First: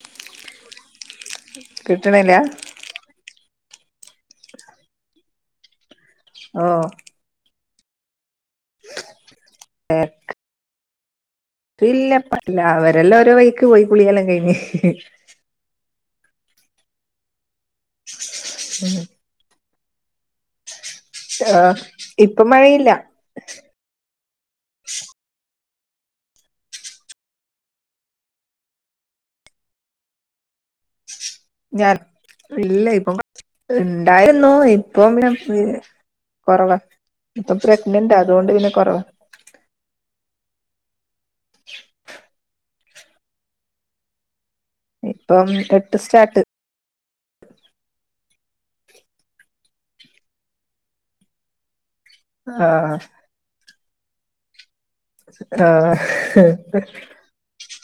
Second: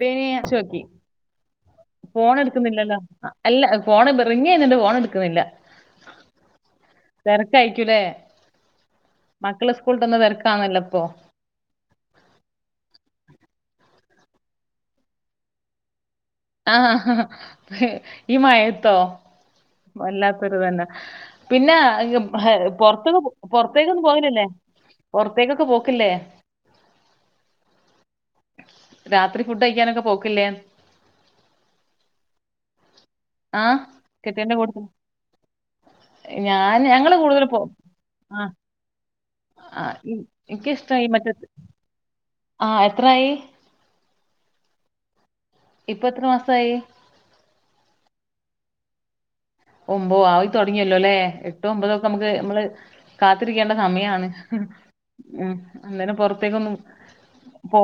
പിന്നെ ഞാൻ ച്ച്നോക്കി കിട്ടണില്ല ഫോൺ എടുക്കുന്നില്ലല്ലോ? അല്ല ഫോണ് റിങ്ങ് ചെയ്യുന്നുണ്ട്. ഫോൺഎടുക്കുന്നില്ല. ഓ തെരക്കായിരിക്കുംഅല്ലേ മക്കളെ സ്കൂളിക്ക് വിടുന്ന തെരക്കാണല്ലോ ഇപ്പ ഇല്ല ഇപ്പം ഇല്ല അവരെല്ലാം ഓരോ വഴിക്ക് പോയി കുളിയെല്ലാം കഴിഞ്. ആ ഹ ഹ് ഈ മഴയത്തോ? വല്ലാത്തൊരു ഇത് തന്നെ. ആ പിന്നെ ഇപ്പൊ മഴയില്ല പൊറത്തൂന്ന് പെറത്തു പുറത്തേക്കൊന്നും പോകലില്ലേ പുറത്തേക്കൊക്കെ പോക്കില്ലേ രാത്രി ഫുഡ് കഴിക്കാനൊക്കെ പോക്കില്ലേ ഞാൻ ഇല്ല ഇപ്പൊ ആ ഇണ്ടായിരുന്നു കെട്ടിയോന്റെ കൂട്ടത്തി ഇപ്പൊ പി ഞാൻ കുറവാ. ഞങ്ങള് കൂടുതൽ ഇപ്പൊ പോ പ്രഗ്നന്റാ അതുകൊണ്ട് പിന്നെ കൊറവാ. ആഹ് എനിക്ക് ഇഷ്ടമായി മറ്റത് ആ എത്രായി? ഇപ്പം എട്ട് ഇപ്പ എത്ര സ്റ്റാർട്ട് മാസമായി ഒമ്പോ ആയി തുടങ്ങിയല്ലോ ലോ അല്ലേ എട്ട് ഒമ്പതൊക്കെ നമുക്ക് നമ്മള് ആ കാത്തിരിക്കേണ്ട സമയാണ് ഉം ആ അന്നേരം ഹ പുറത്തേക്കൊന്നും പോ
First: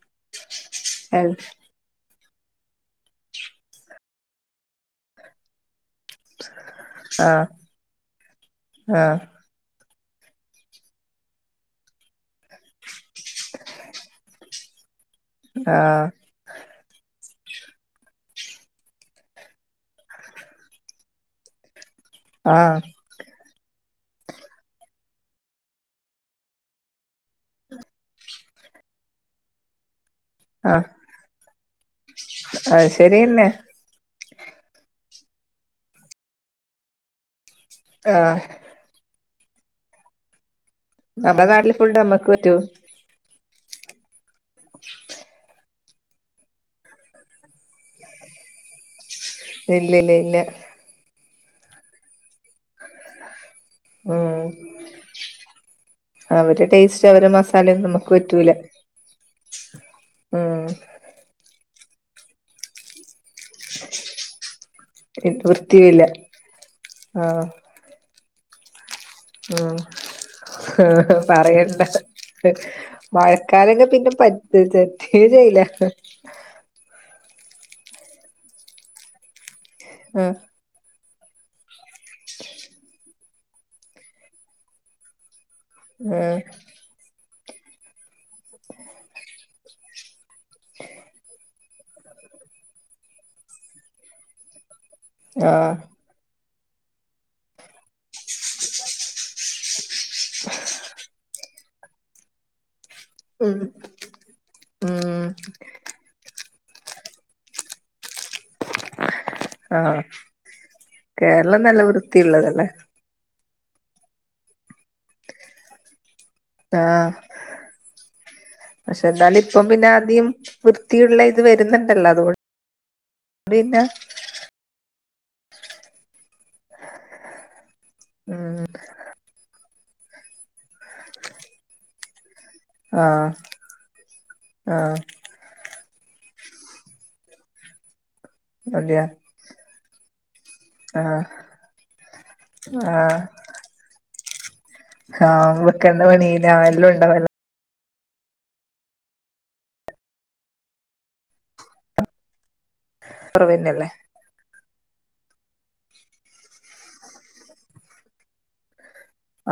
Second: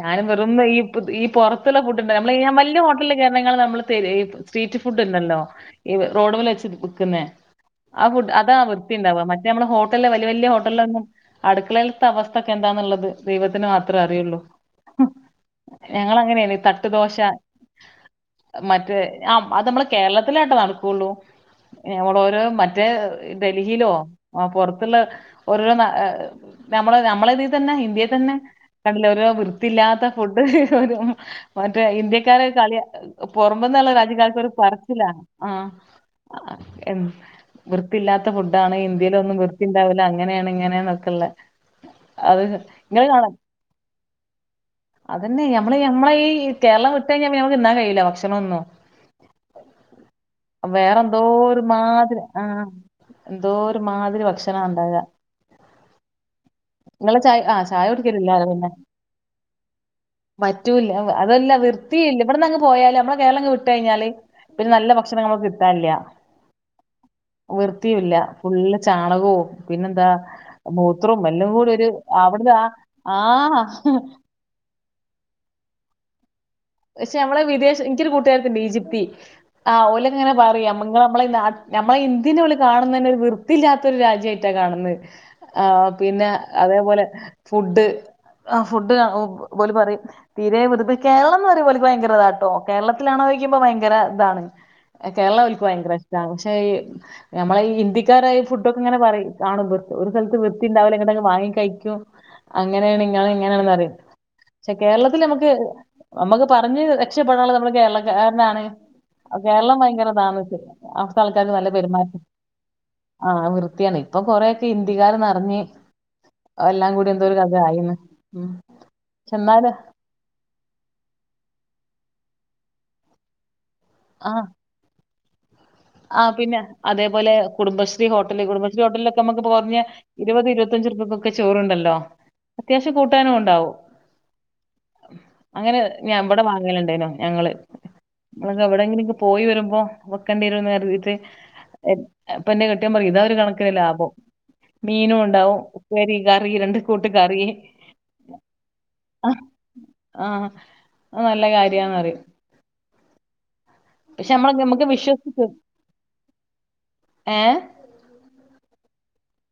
ഞാനും വെറുനെയ്പ്പത് ഈ പൊറ പുറത്ത്ഫുഡ് ഉണ്ട് നമ്മള് വലിയ ഹോട്ടലിൽ കേറണേക്കാൾ നമ്മള് ഈ സ്‌ട്രീറ്റ് ഫുഡ് ഉണ്ടല്ലോ ഈറോഡ് മൽ വെച്ച് വിക്കുന്ന ആ ആ ആ ഫുഡ് അതാ വൃത്തി ഉണ്ടവാ മ റ്റേ നമ്മൾ ഹോട്ടലില് വല്യ വലിയ ഹോട്ടലൊന്നും അടുക്കളയിലത്തെ അവസ്ഥക്കെ എന്താന്നുള്ളത് ദൈവത്തിന് മാത്രമേ അറിയുള്ളൂ ആ ഞങ്ങൾ ആ അങ്ങനെയാണ് തട്ട് തട്ട് ദോശ മറ്റേ ആ അത് നമ്മളെ കേരളത്തിലാട്ടോ നടക്കുള്ളു ഞമ്മളോരോ മറ്റേ ഡൽഹിയിലോ ആ പോറത്തുള്ള ഓരോരോ നമ്മള് നമ്മള ഇതിൽ തന്നെ ഇന്ത്യയിൽ തന്നെ കണ്ടില്ല ഓരോ വൃത്തിയില്ലാത്ത ഫുഡ് ആ മറ്റേ ഇന്ത്യക്കാരെ കളിയ അത് ശരിയന്നെ പുറമന്നുള്ള രാജ്യകാർക്ക് പറച്ചിലവ്യത്തിയില്ല ആ ആ വൃത്തിയില്ലത്തഫുഡാണ് ഇന്ത്യയിലൊന്നും വ്യ ത്തി ഇണ്ടാവല്അങ്ങനെയാണ് ഇങ്ങനെന്നൊക്കെള്ള നമ്മടെ നാട്ടില് ഫുഡ് നമ്മക്ക് അത് പറ്റോ ഇങ്ങള് കാണാം അതന്നെ നമ്മള് നമ്മെ ഈ കേരളം വിട്ട് കഴിഞ്ഞാ നമ്മക്ക് തിന്നാൻ കഴിയില്ല ഭക്ഷണം ഒന്നും ഇല്ല ഇല്ല ഇല്ല എന്തോ ഒരുമാതിരി ആഹ എന്തോ ഒരുമാതിരി ഉം ഭക്ഷണം ഉണ്ടാവ അവരെ ടേസ്റ്റ് അവരെ മസാല ചായ നമുക്ക് കുടിക്കലില്ലാലോ പറ്റൂല പിന്നെ ആ ഹ് പറ്റുലാഅതല്ല വ്യർത്തിയില്ല ഇവിടന്ന് അങ്ങ് പോയല് നമ്മടെ കേരളം വിട്ട് കഴിഞ്ഞാല് പിന്നെ നല്ല ഭക്ഷണം ഇത് നമുക്ക് കിട്ടാൻ ഇല്ല വൃത്തിയില്ല ആഹ് വൃത്തിയുഇല്ല ഫുള്ള് ചാണകവും ആഹ് പിന്നെന്താ ആഹ് മൂത്രവും എല്ലാം കൂടി ഒരു അവിടുന്ന്‌ആഹ് മഴക്കാല പിന്നെ പറ്റു ചെറ്റ ചെയ്ല പക്ഷെ നമ്മളെ വിദേശ എനിക്കൊരു കൂട്ടുകാരരുത്തി ഇണ്ട് ഈജിപ്തി ആ ഓലങ്ങനെ ആഹ് പറയാം നമ്മളെ നമ്മളെ ഇന്ത്യനെ ഓല്കാണുന്നെ ഒരു വൃത്തിയില്ലാത്ത ഒരു രാജ്യ അയിട്ടാ കാണുന്നത് ആ പിന്നെ ആഹ് അതേപോലെ ഫുഡ് ആ ഫുഡ് ഓല് പറിം തീരെ വ്യർത് കേരളം എന്ന് പറയുമ്പോ ഓൽക്ക് ഭയങ്കര ഇതാ കേട്ടോ കേരളത്തിലാണോ ചോദിക്കുമ്പോ ഭയങ്കര ഇതാണ് കേരളം ഓല്ക്ക് ആഹ് ഭയങ്കര ഇഷ്ടമാണ് പക്ഷെ ഞമ്മളെഈ ഇന്ത്യക്കാരായഈ ഫുഡൊക്കെ ഇങ്ങനെ പറയും കാണുമ്പോ ഒരു സ്ഥലത്ത് വൃത്തി ഉണ്ടാവില്ല ഇങ്ങട്ടത്‌വാങ്ങി കഴിക്കും അങ്ങനെയാണ് നിങ്ങൾ ഉം ഇങ്ങനെയണെന്ന് പറയും പക്ഷെ കേരളത്തിൽ ഉം നമുക്ക് നമ്മക്ക് പറഞ്ഞ് രക്ഷപ്പെടാനുള്ളത് നമ്മുടെ കേരളക്കാരനാണ് കേരളം ആഹ് ഭയങ്കര താമസി അവടത്തെ ആൾ കേരളം ക്കാർക്ക്നല്ല നല്ല പെരുമാറ്റം വൃത്തിയുള്ളതല്ലേ ആഹ് വൃത്തിയാണ് ഇപ്പൊ കൊറെക്കെ ഇന്ത്യ കാര് നിറഞ് ഉം ആഹ്പക്ഷെ പക്ഷെ എന്നാലും ഇപ്പം എന്നാല് പിന്നെ ആദ്യം വൃത്തിയുള്ള ഇത് വരുന്നുണ്ടല്ലോ അതുകൊണ്ട് പിന്നെ ആഹ് ആ പിന്നെ അതെ പോലെ കുടുംബശ്രീ ഉം ഹോട്ടല്കളും മറ്റൊ ള്ള ഹോട്ടല നമ്മക്ക് ബോർണിയ ഇരുപത് ഇരുപത്തഞ്ച് ഉറുപിക് ചോറണ്ടല്ലോ അത്യാവശ്യം ആഹ് കൂട്ടാനും ഉണ്ടാവും ആഹ് അങ്ങനെ ഞാൻ ഇവിടെ വാങ്ങലുണ്ടായിരുന്നുഞങ്ങള് അതെയ എവിടെങ്കിലും പോയി വരുമ്പോ വെക്കണ്ടി വരുന്ന് പറഞ്ഞിട്ട് ആഹ് ഇപ്പോ എന്റെ കെട്ടിയോൻ പറയും ആഹ് ഇതാ ഒരു കണക്കിന് ലാഭം മീനും ഉണ്ടാവും ആഹ് വെക്കണ്ട ഉപ്പേരി കറി പണിയില്ല രണ്ട് എല്ലാം കൂട്ട് ഉണ്ടാവല്ലോ കറി ആഹ്നല്ല കാര്യന്ന് പറയും കുറവ് തന്നെ ല്ലേ പക്ഷെ നമ്മള് നമുക്ക് വിശ്വസിക്കു ഏഹ്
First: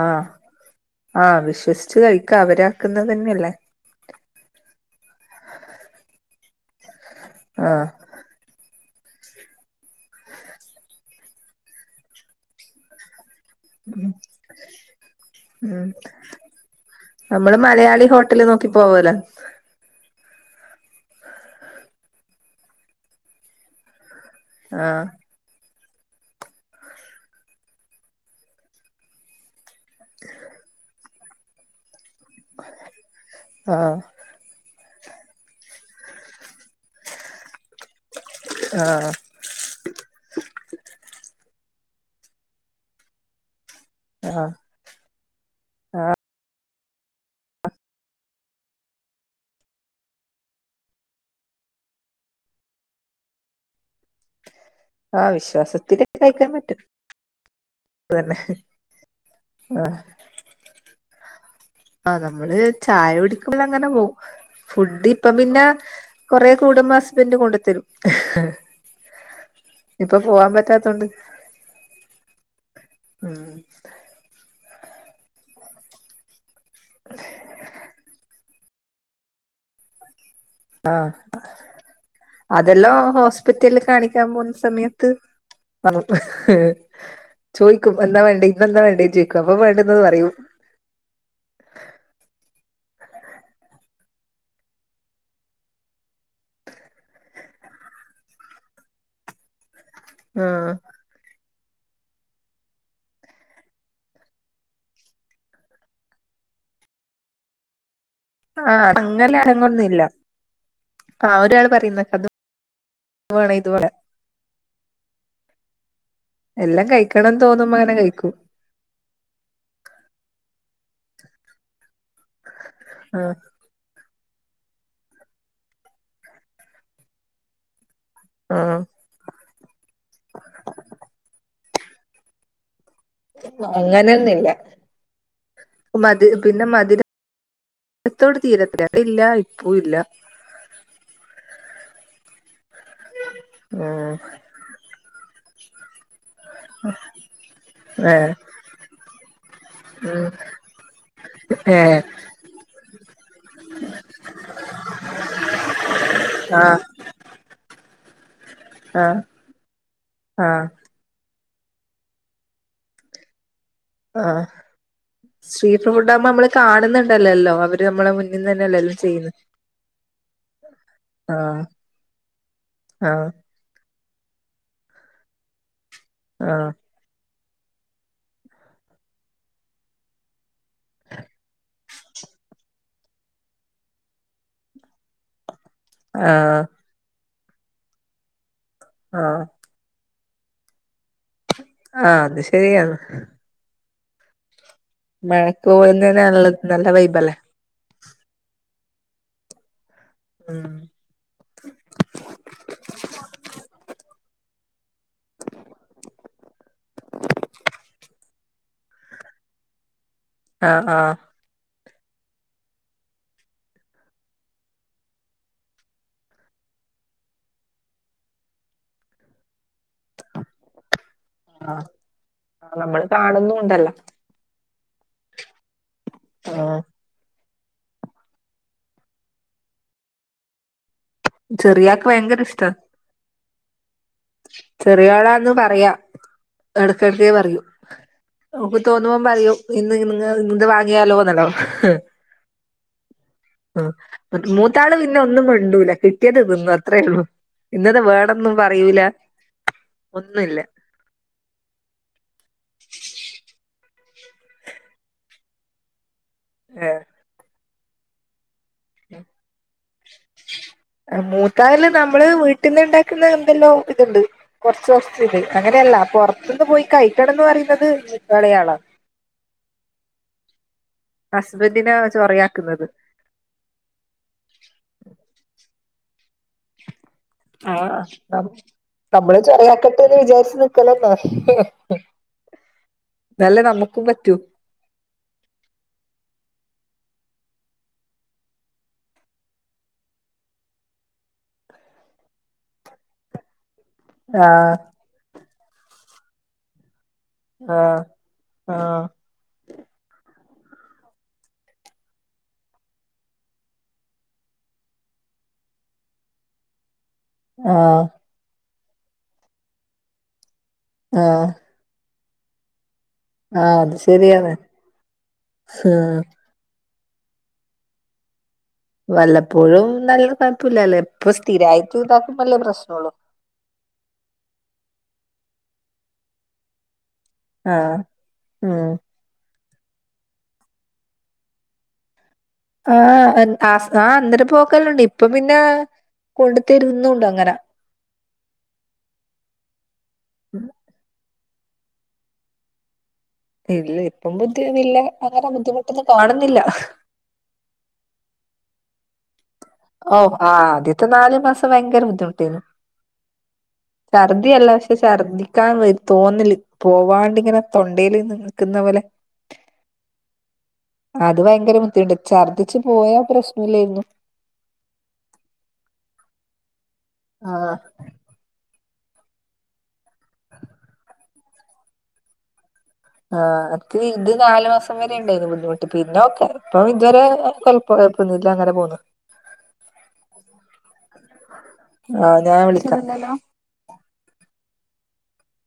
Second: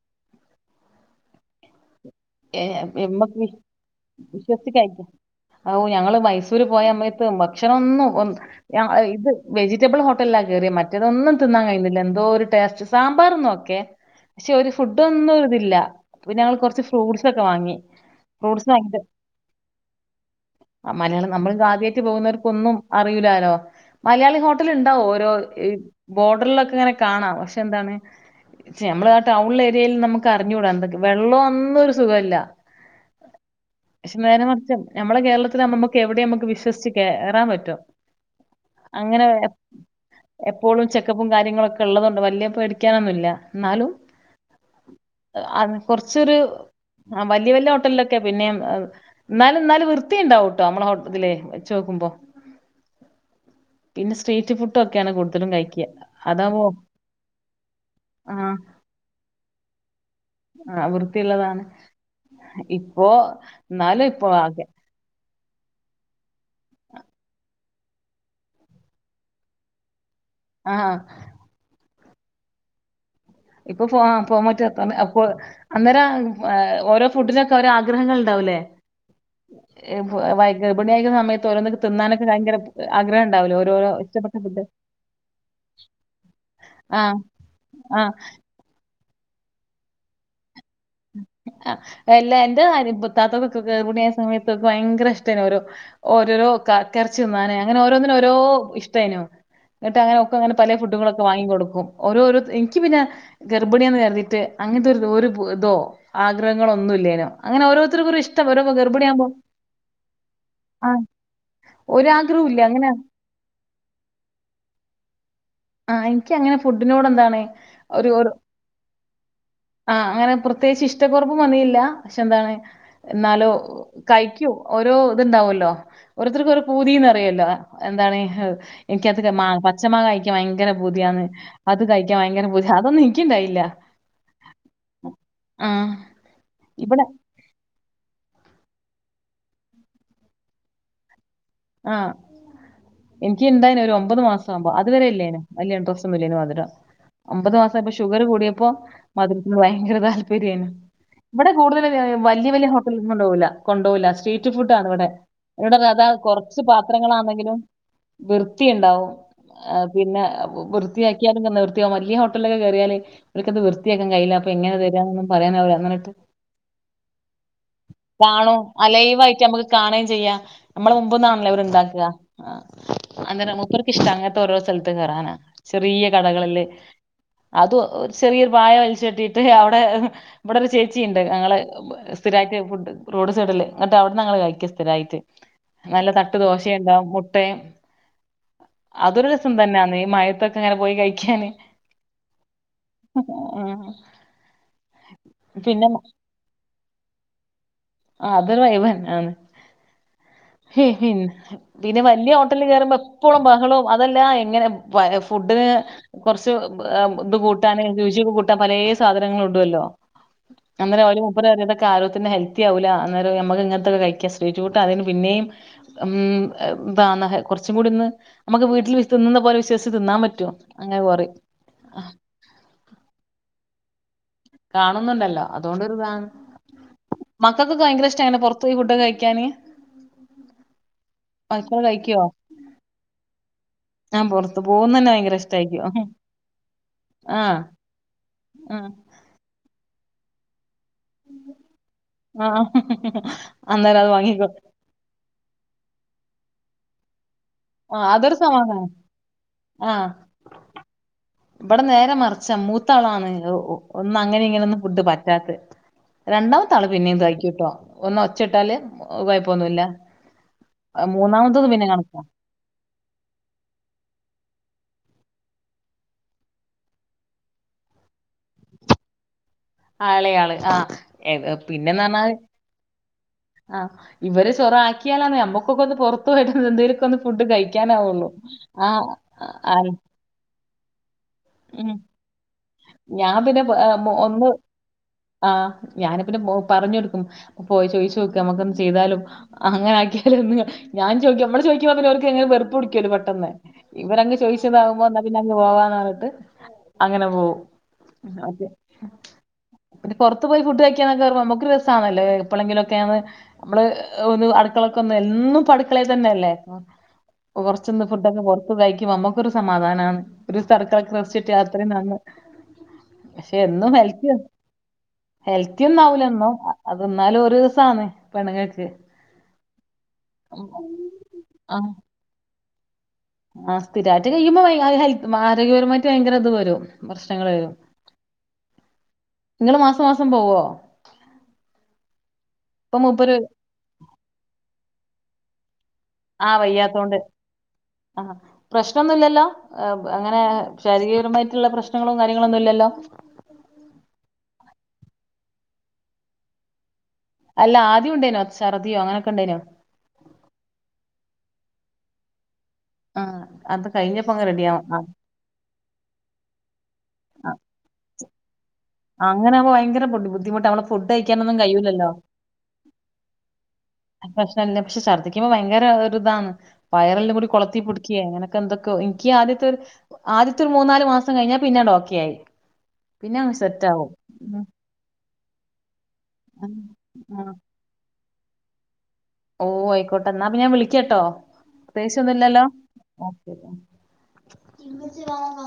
ആഹ് ആഹ് വിശ്വസിച്ച് കഴിക്കാം അവരാക്കുന്നത് തന്നെയല്ലേ വിശ്വസിച്ച്കഴിക്കാം ഔ ഞങ്ങള് മൈസൂര് പോയ സമയത്ത് ഭക്ഷണം ആഹ് ഒന്നും ഒന്ന ഇത് വെജിറ്റബിൾ ഹോട്ടലിലാ കയറിയത്‌മറ്റേതൊന്നും തിന്നാൻ കഴിന്നില്ല എന്തോ ഒരു ടേസ്റ്റ് സാമ്പാർ നോ ക്കെ പക്ഷെ ഒരു ഫുഡ് ഒന്നുംതില്ല ഉം പിന്നെഞങ്ങൾ കുറച്ച് ഫ് ഫ്രൂസക്കെ നമ്മള് വാങ്ങി മലയാളി ഹോട്ടല് ഫ്രൂസ് നോക്കി വാങ്ങിട്ട് പോവലോ ആ മലയാളം നമ്മള് എന്തുവാ ആദ്യയിട്ട് പോകുന്നവർക്കൊന്നും അറിയൂലാലോ മലയാളി ഹോ ട്ടല് ആഹ് ഇണ്ടാവും ഓരോ ബോർഡറിലൊക്കെ ഇങ്ങനെ കാണാം പക്ഷെ എന്താണ് ചേ നമ്മള് ആ ടൗണില് ഏരിയയില് നമുക്ക് അറിഞ്ഞൂടാ എന്തൊക്കെ വെള്ളോ ഒന്നും ഒര് സുഖവില്ല ആഹ് പക്ഷെ നേരെമറിച്ച് ഞമ്മളെ കേരളത്തില് ഞമ്മുക്ക് എവിടെയും ഞമ്മുക്ക് വിശ്വസിച്ച് കെറാൻ പറ്റും ആഹ് അങ്ങനെ വേ എപ്പോഴും ചെക്കപ്പും കാര്യങ്ങളൊക്കെ ഇള്ളതൊണ്ട് വല്യയ പേടിക്കാനൊന്നു വില്ല എന്നാലും ആഹ് ആ കൊർച്ചൊര് വല്യ വല്യ ഹോട്ടലിലൊക്കെ പിന്നേയും എന്നാലും എന്നാലും വൃത്തിയ ഇണ്ടാവുട്ടോ നമ്മളെ ഹോട്ടതിലേ വെച്ചോക്കുമ്പോ പിന്നെ സ്ട്രീറ്റ് ഫുഡ് ഒക്കെയാണ് ആഹ് കൂടുതലും കയിക്യ വിശ്വാസത്തില് അതുമ്പോ അത് തന്നെ ആഹ് ആഹ് വൃത്തിയുള്ളതാണ് ആഹ് നമ്മള് ഇപ്പോ ചായ കുടിക്കുമ്പോ അങ്ങനെ എന്നാലും പോം ഇപ്പൊ ആകെ ഫുഡ് ഇപ്പ പിന്നെ കൊറെ കൂടുബം ഹസ്ബെന്റ് കൊണ്ടുത്തെരും ഇപ്പ പോവാൻ ആഹ് പറ്റാത്തോണ്ട് ഉം ഇപ്പൊ പോ പോവാൻ പറ്റാത്തോണ്ട് അപ്പോ അന്നരം ഓരോ ഫുഡിനൊക്കെ ഓരോ ആഗ്രഹങ്ങള് ഇണ്ടാവുല്ലേ [unintelligible] ആഹ് ഗർഭിണിയായിരിക്കുന്ന സമയത്ത് ഓരോന്നിക്ക് തിന്നാനൊക്കെ ഭയങ്കര അതെല്ലാം ആഗ്രഹം ഇണ്ടാവല്ലോ ഹോസ്പിറ്റലില് ഓരോരോ കാണിക്കാൻ ഇഷ്ടപ്പെട്ട പോകുന്ന ഫുഡ് സമയത്ത് ആഹ് ചോയിക്കും ആഹ് എന്താ വേണ്ടെ ഇന്നെന്താ വേണ്ടെ ചോയിക്കും അപ്പൊ വേണ്ടിന്നത് പറയും ആ എല്ലാ എന്റെ അരി പുത്താത്തക്ക ഗേബിണി ആയ സമയത്തൊക്കെ ഭയങ്കര ഇഷ്ടാണ് ഓരോ ഓരോരോ കക്കെറച്ചി നിന്നാനേ അങ്ങനെ ഓരോന്നിനും ഓരോ ഇഷ്ടായിനു എന്നിട്ടങ്ങനെക്കെ അങ്ങനെ ആഹ് പലേ ഫുഡുകളൊക്കെ വാങ്ങി കൊടുക്കും ഓരോരോ എനിക്ക് പിന്നെ ഗർബിണി ആണെന്ന് കരുതിയിട്ട് അങ്ങനത്തെ ഒര് പൂ തോ ആഗ്രഹങ്ങളൊന്നു ഇല്ലേനോ അങ്ങനെ ഓരോത്തർക്കും ഓരോ ഇഷ് ആ അങ്ങനെ ആരങ്ങും ഒന്നുല്ല ആ ഒരാള് പറയുന്ന [unintelligible] ഒരാഗ്രഹവും ഇല്ല അങ്ങനെ വേണം ഇതുപോലെ ആഹ് എനിക്ക് അങ്ങനെ എല്ലാം ഫുഡിനോട് കഴിക്കണം എന്താണ് തോന്നുമ്പോ അങ്ങനെ ഒരു കഴിക്കും ആഹ് അങ്ങനെ പ്രത്യേകിച്ച് ഇഷ്ടക്കെറവും വന്നിയില്ല പക്ഷെ എന്താണ് ആഹ് എന്നാലോ കയിക്കും ഓരോ ഇത് ഇണ്ടാവല്ലോ ഓരോരുത്തർക്ക് ഓരോ പൂതിന്ന് പറയുവല്ലോ എന്താണ് ആഹ് എനിക്കത് മാ പച്ച മാങ്ങ കയിക്കാൻ ഭയങ്കര പൂതിയാണ് അത് കഴിക്കാൻ ഭയങ്കര പൂതി അതൊന്നും എനിക്കുണ്ടായില്ല. അങ്ങനെയൊന്നുല്ല ആഹ് മതി പിന്നെ ഇവിടെ മതിരം ഇത്തോട് തീരത്തില്ല [unintelligible] ഇല്ല ഉപ്പുല്ല ആഹ് എനിക്ക് ഇണ്ടായിന് ഒര് ഉം ഒമ്പത് മാസം ആമ്പോ അതു വെരെ ഇല്യാന് വല്യ ഇൻട്രസ്റ്റ് ഒന്നു ഇല്ലേനെ മതിരവാ ഒമ്പത് മാസായപ്പം ഷുഗറ് ഏഹ് കൂടിയപ്പോ മധുരത്തിന് ഭയങ്കര താല്പര്യാണ് ഇവടെ കൂടുതല് ഏഹ് വല്യയ വല്യയ ഹോട്ടലിലോന്നും കൊണ്ടോവില്ല കൊണ്ടോവില്ല സ്ട്രീറ്റ് ഫുഡ് ആണ് ഇവടെ ഇവടെ [unintelligible] കൊറച്ച് ആഹ് പാത്രങ്ങളാണെങ്കിലും വൃത്തി ഇണ്ടാവും ആഹ് ആ പിന്നെ ആഹ് വൃത്തിയാക്കിയാലും വൃത്തിയാ വല്യയ ഹോട്ടലൊക്കെ കെറിയാല് അവർക്കത് വൃത്തിയാക്കാൻ കയ്യില്ല ആഹ് അപ്പം എങ്ങനെ തരാന്നൊന്നും പറയാൻ അവര് സ്ട്രീറ്റ് അങ്ങനെ ഫുഡ് എന്നിട്ട് ആകുമ്പോ നമ്മള് കാണുന്നുണ്ടല്ലല്ലോ അവര് നമ്മളെ മുന്നിൽ നിന്ന് കാണും അ തന്നെയല്ലല്ലോ ചെയ്യുന്നത് ലൈവായിട്ട് നമുക്ക് കാണേയും ചെയ്യാം നമ്മള് മുമ്പ് നാ ആഹ് അവര് ഇട്ടാക്ക ആഹ് ആഹ് അന്നേരം മുപ്പർക്കിഷ്ടാ അങ്ങനത്തെ ഓരോ സ്ഥലത്തും കെറാനാ ചെറിയ കടകളില് ആഹ് അത് ചെറിയൊര് പായ വലിച്ച് കെട്ടിട്ട് അവടെ ഇവടെ ഒര് ചേച്ചി ഇണ്ട് ഞങ്ങള് സ്ഥിരായിട്ട് ഫുഡ് റോഡ് സൈഡില് എന്നിട്ട് അവട്ന്ന് ഞങ്ങള് കയിക്യ സ്ഥിരായിട്ട് നല്ല [unintelligible] ആഹ് ദോശയുണ്ടാവും മുട്ടേം അതൊര് ആഹ് രസം തന്നെയാണ് ഈ മഴേത്തൊക്കെ അങ്ങനെ പോയി കഴിക്കാന് ആഹ് അത് ശെരിയാണ് ഉം മഴക്ക് പോവുന്നത് നള്ള നല്ല വൈബ് അല്ലേ അഹ് അതൊരു വയബ് തന്നാണ് ഉം [unintelligible] പിന്നെ വലിയ ഹോട്ടലിൽ കേയറുമ്പോ എപ്പോഴും ബഹളവും അതെല്ലാ എങ്ങനെ ഫുഡിന് കുറച്ച് ഇത് കൂട്ടാൻ ശുചി കൂട്ടാൻ പലയ സാധനങ്ങൾ ഉടുല്ലോ ആഹ് അന്നേരം ആഹ് ഒരു മൂപ്പര് [unintelligible] [unintelligible] അന്നേരം നമ്മക്ക് ഇങ്ങനത്തെക്ക കഴിക്കാൻ ശ്രഹിച്ചുട്ട അതിന് പിന്നെയും ഉം ന്തന്ന കുറച്ചും കൂടി ഇന്ന് നമുക്ക് വീട്ടിൽ തിന്നുന്ന പോലെ വിശ്വസിച്ച് തിന്നാൻ പറ്റോ അങ്ങനെ കോറി ആഹ് ആഹ് നമ്മള് കാണുന്നു ഉണ്ടല്ല കാണുന്നുണ്ടല്ലോ അതുകൊണ്ട് ഒരു താണ് ആഹ് മക്കൾക്കൊക്കെ ഭയങ്ക ഇഷ്ടനെ പുറത്ത പോയി ഫുഡ് കഴിക്കാന് മക്കള് ചെറിയക്ക് ഭയങ്കര ഇഷ്ട ആഹ് പുറത്ത് പോകന്ന് തന്നെ ഭയങ്കര ഇഷ്ട ആരിക്കോ ടക്കട്ട് പറയു ആ നമുക്ക് തോന്നുമ്പൻ പറയൂ ഇന്ന് നി [unintelligible] ആ അന്നേരം അത് വാങ്ങിക്കോ. [unintelligible] ഇട്ടാള് പിന്നെ ഒന്നും മിണ്ടൂല കിട്ടിയത് നിന്നും അത്രേയള്ളൂ ഇന്നത്തെ വേണൊന്നും പറയൂല അഹ് ന്നല്ല ഇവിടെ നേരെ മറിച്ച മൂത്താളാണ് ഒന്നും അങ്ങനെ ഇങ്ങനെയ ഒന്നും ഫുഡ് പറ്റാത്ത രണ്ടാമ താള് പിന്നെ ഇതയ്ക്കിട്ടോ ഒന്ന് ഒച്ചട്ടാല് വയ്പൊന്നുല്ല മൂന്നാമത്തൊന്നും പിന്നെ കണക്കാ പെട്ടന്ന്ണ്ടാക്കുന്ന എന്തെല്ലോ ഇതുണ്ട് കുറച്ച് കുച്ച് ഇത് അങ്ങനെയല്ല അപ്പൊ പുറത്തുന്ന് പോയി കഴറ്റണംന്ന് പറയുന്നത് മത്തള ആളോ ആളെയാള് ആഹ് ഏ ഹസ്ബൻഡിനെ പിന്നെന്നു പറഞ്ഞാ ചൊറയാക്കുന്നത് ആഹ് ഇവരെ ചൊറ ആക്കിയാലാ നമ്മക്കൊക്കെ ഒന്ന് പുറത്ത് പോയിട്ട് എന്തേങ്കിലൊക്ക ഒന്ന് ഫുഡ് കഴിക്കാന ആഹ് ആവുള്ളൂ ആഹ് നമ്മളും ആ ചൊറയാക്കട്ടെന്ന് ഉം. [unintelligible] ഞാൻ ന്നാലേ പിന്നെ നമുക്കും പറ്റൂ [unintelligible] ആഹ് ഞാനിപ്പെ പറഞ്ഞ കൊടുക്കും പോയി ചോദിച്ചു നോക്കും നമ്മുക്ക ചെയ്താലും അങ്ങനക്കിയാലോ ഞാൻ ചോയിക്ക മ്മള് ചോയിക്ക് പോ അവർക്ക് എങ്ങനെ വെറപ്പ കുടിക്കുവല്ല പെട്ടെന്ന് ഇവരങ്ങ് ആഹ് ചോദിച്ചതാവുമ്പോ എന്നാ പിന്നെ അങ്ങ് പോവാന്ന് പറഞ്ഞട്ട് അങ്ങനെ പോവും ആഹ് മറ്റേ ആഹ് [unintelligible] പുറത്ത് പോയി ഫുഡ്ഴിക്കാനൊക്കെ പറ നമുക്ക് രസാണല്ലേ എപ്പോഴെങ്കിലുംക്കെയാണ് നമ്മള് ഒന്ന് അടുക്കളക്ക ഒന്ന എന്നും പടുക്കളയിൽ തന്നെയല്ലേ ആഹ് കുറച്ചന്ന് ഫുഡൊക്കെ പുറത്ത് തയ്ക്കുമ്പോ നമക്കൊരു സമാധാനമാണ് ഒരു സർക്കളൊക്കെ ആഹ് കറിച്ചിട്ട് ത്രയും നന്ന് പക്ഷെ ആഹ് എന്നും അത് ഹെൽറ്റ ശരിയാണ് ഹെൽത്തി ആഹ് ഒന്നാവൂല എന്നോ അത് എന്നാലും ഒരു ദിവസ ആന്ന് പെണ്ണു [unintelligible] വല്ലപ്പോഴും നല്ല തല്പ്പില്ലല്ലോ ഇപ്പ ആഹ് സ്ഥിരമായിട്ട് ഇതാക്കുമ്പോല്ലേ പ്രശ്നം ഉള്ളു ആഹ് സ്ഥിരായിട്ട് കഴിയുമ്പോൾ [unintelligible] ആരോഗ്യപരമായിട്ട് ഭയങ്കര ഇത് വരും പ്രശ്നങ്ങ വരും ആഹ് ഉം നിങ്ങള് മാസം മാസം പോവോ ഇപ്പൊ മൂപ്പര് ആഹ് ആ അന്നേരം പോക്കല്ലണ്ട് ഇപ്പൊ പിന്നെ ആഹ് കൊണ്ട് വയ്യാത്തോണ്ട് തരുന്നുണ്ട് അങ്ങനെ ആഹ് പ്രശ്നന്നുഇല്ലോലോ അങ്ങനെ ശാരീരികപരമായിട്ടുള്ള പ്രശ്നങ്ങളും കാര്യങ്ങളൊന്നും ഇല്ലല്ലോ ഇല്ല ഇപ്പം ബുദ്ധിന്ന ഇല്ല അങ്ങനെ ബുദ്ധിമുട്ടൊന്നും കാണുന്നില്ല അല്ല ആദ്യം ഉണ്ടേനോ ഛർദിയോ അങ്ങനൊക്കെ ഉണ്ടേനോ ഓഹ് ആ ആദ്യത്തെ നാല് മാസം ഭയങ്കര ബുദ്ധിമുട്ടിരുന്നു ആഹ് അത് കഴിഞ്ഞപ്പോ അങ്ങ് ഛർദിയല്ല റെഡിയാവും പക്ഷെ ആഹ് ഛർദിക്കാൻ വ തോന്നില്ല പോവാണ്ട് ഇങ്ങനെ തൊണ്ടൽ നിക്കുന്ന പോലെ അങ്ങനാവുമ്പോ ഭയങ്കര ബുദ്ധിമുട്ടാ നമ്മള് ഫുഡ് അത് കഴിക്കാനൊന്നും ഭയങ്കര കഴിയൂലല്ലോ ബുദ്ധിണ്ട് ഛർദിച്ചു പോയ പ്രശ്ന ഇല്ലായിരുന്നു പ്രശ്ന്ന പക്ഷെ ഛദ്ദിക്കുമ്പോ ഭയങ്കര ഒരു ഇതാണ് വയറല്ലാം കൂടി ആഹ് കുളത്തി പിടിക്കുക അങ്ങനെ എന്തൊക്കെയ എനിക്ക് ആദ്യത്തെ ആദ്യത്തെ ഒരു മൂന്നാല് മാസം കഴിഞ്ഞാൽ പിന്നൊണ്ട് ഒക്കെ ആയി. പിന്നെ അങ്ങ് സെ ഇത് ഇത് നാല് മാസം വരെ ണ്ടായിരുന്നു ബുദ്ധിമുട്ട് പിന്നൊക്കെ ഉം, ഇപ്പം ഇതുവരെ ഉം. കൊഴ കെഴപ്പൊന്നൂല്ല്യ അങ്ങനെ പോണ് ഓ ആയിക്കോട്ടെ എന്നാ പ്പിന്നെ ഞാൻ വിളിക്കാട്ടോ പ്രത്യേകിച്ച് ആഹ് ഞാൻ ഒന്നുല്ലല്ലോ വിളിക്കാം ഓകെ ഇമ്മച്ചി വാ വാ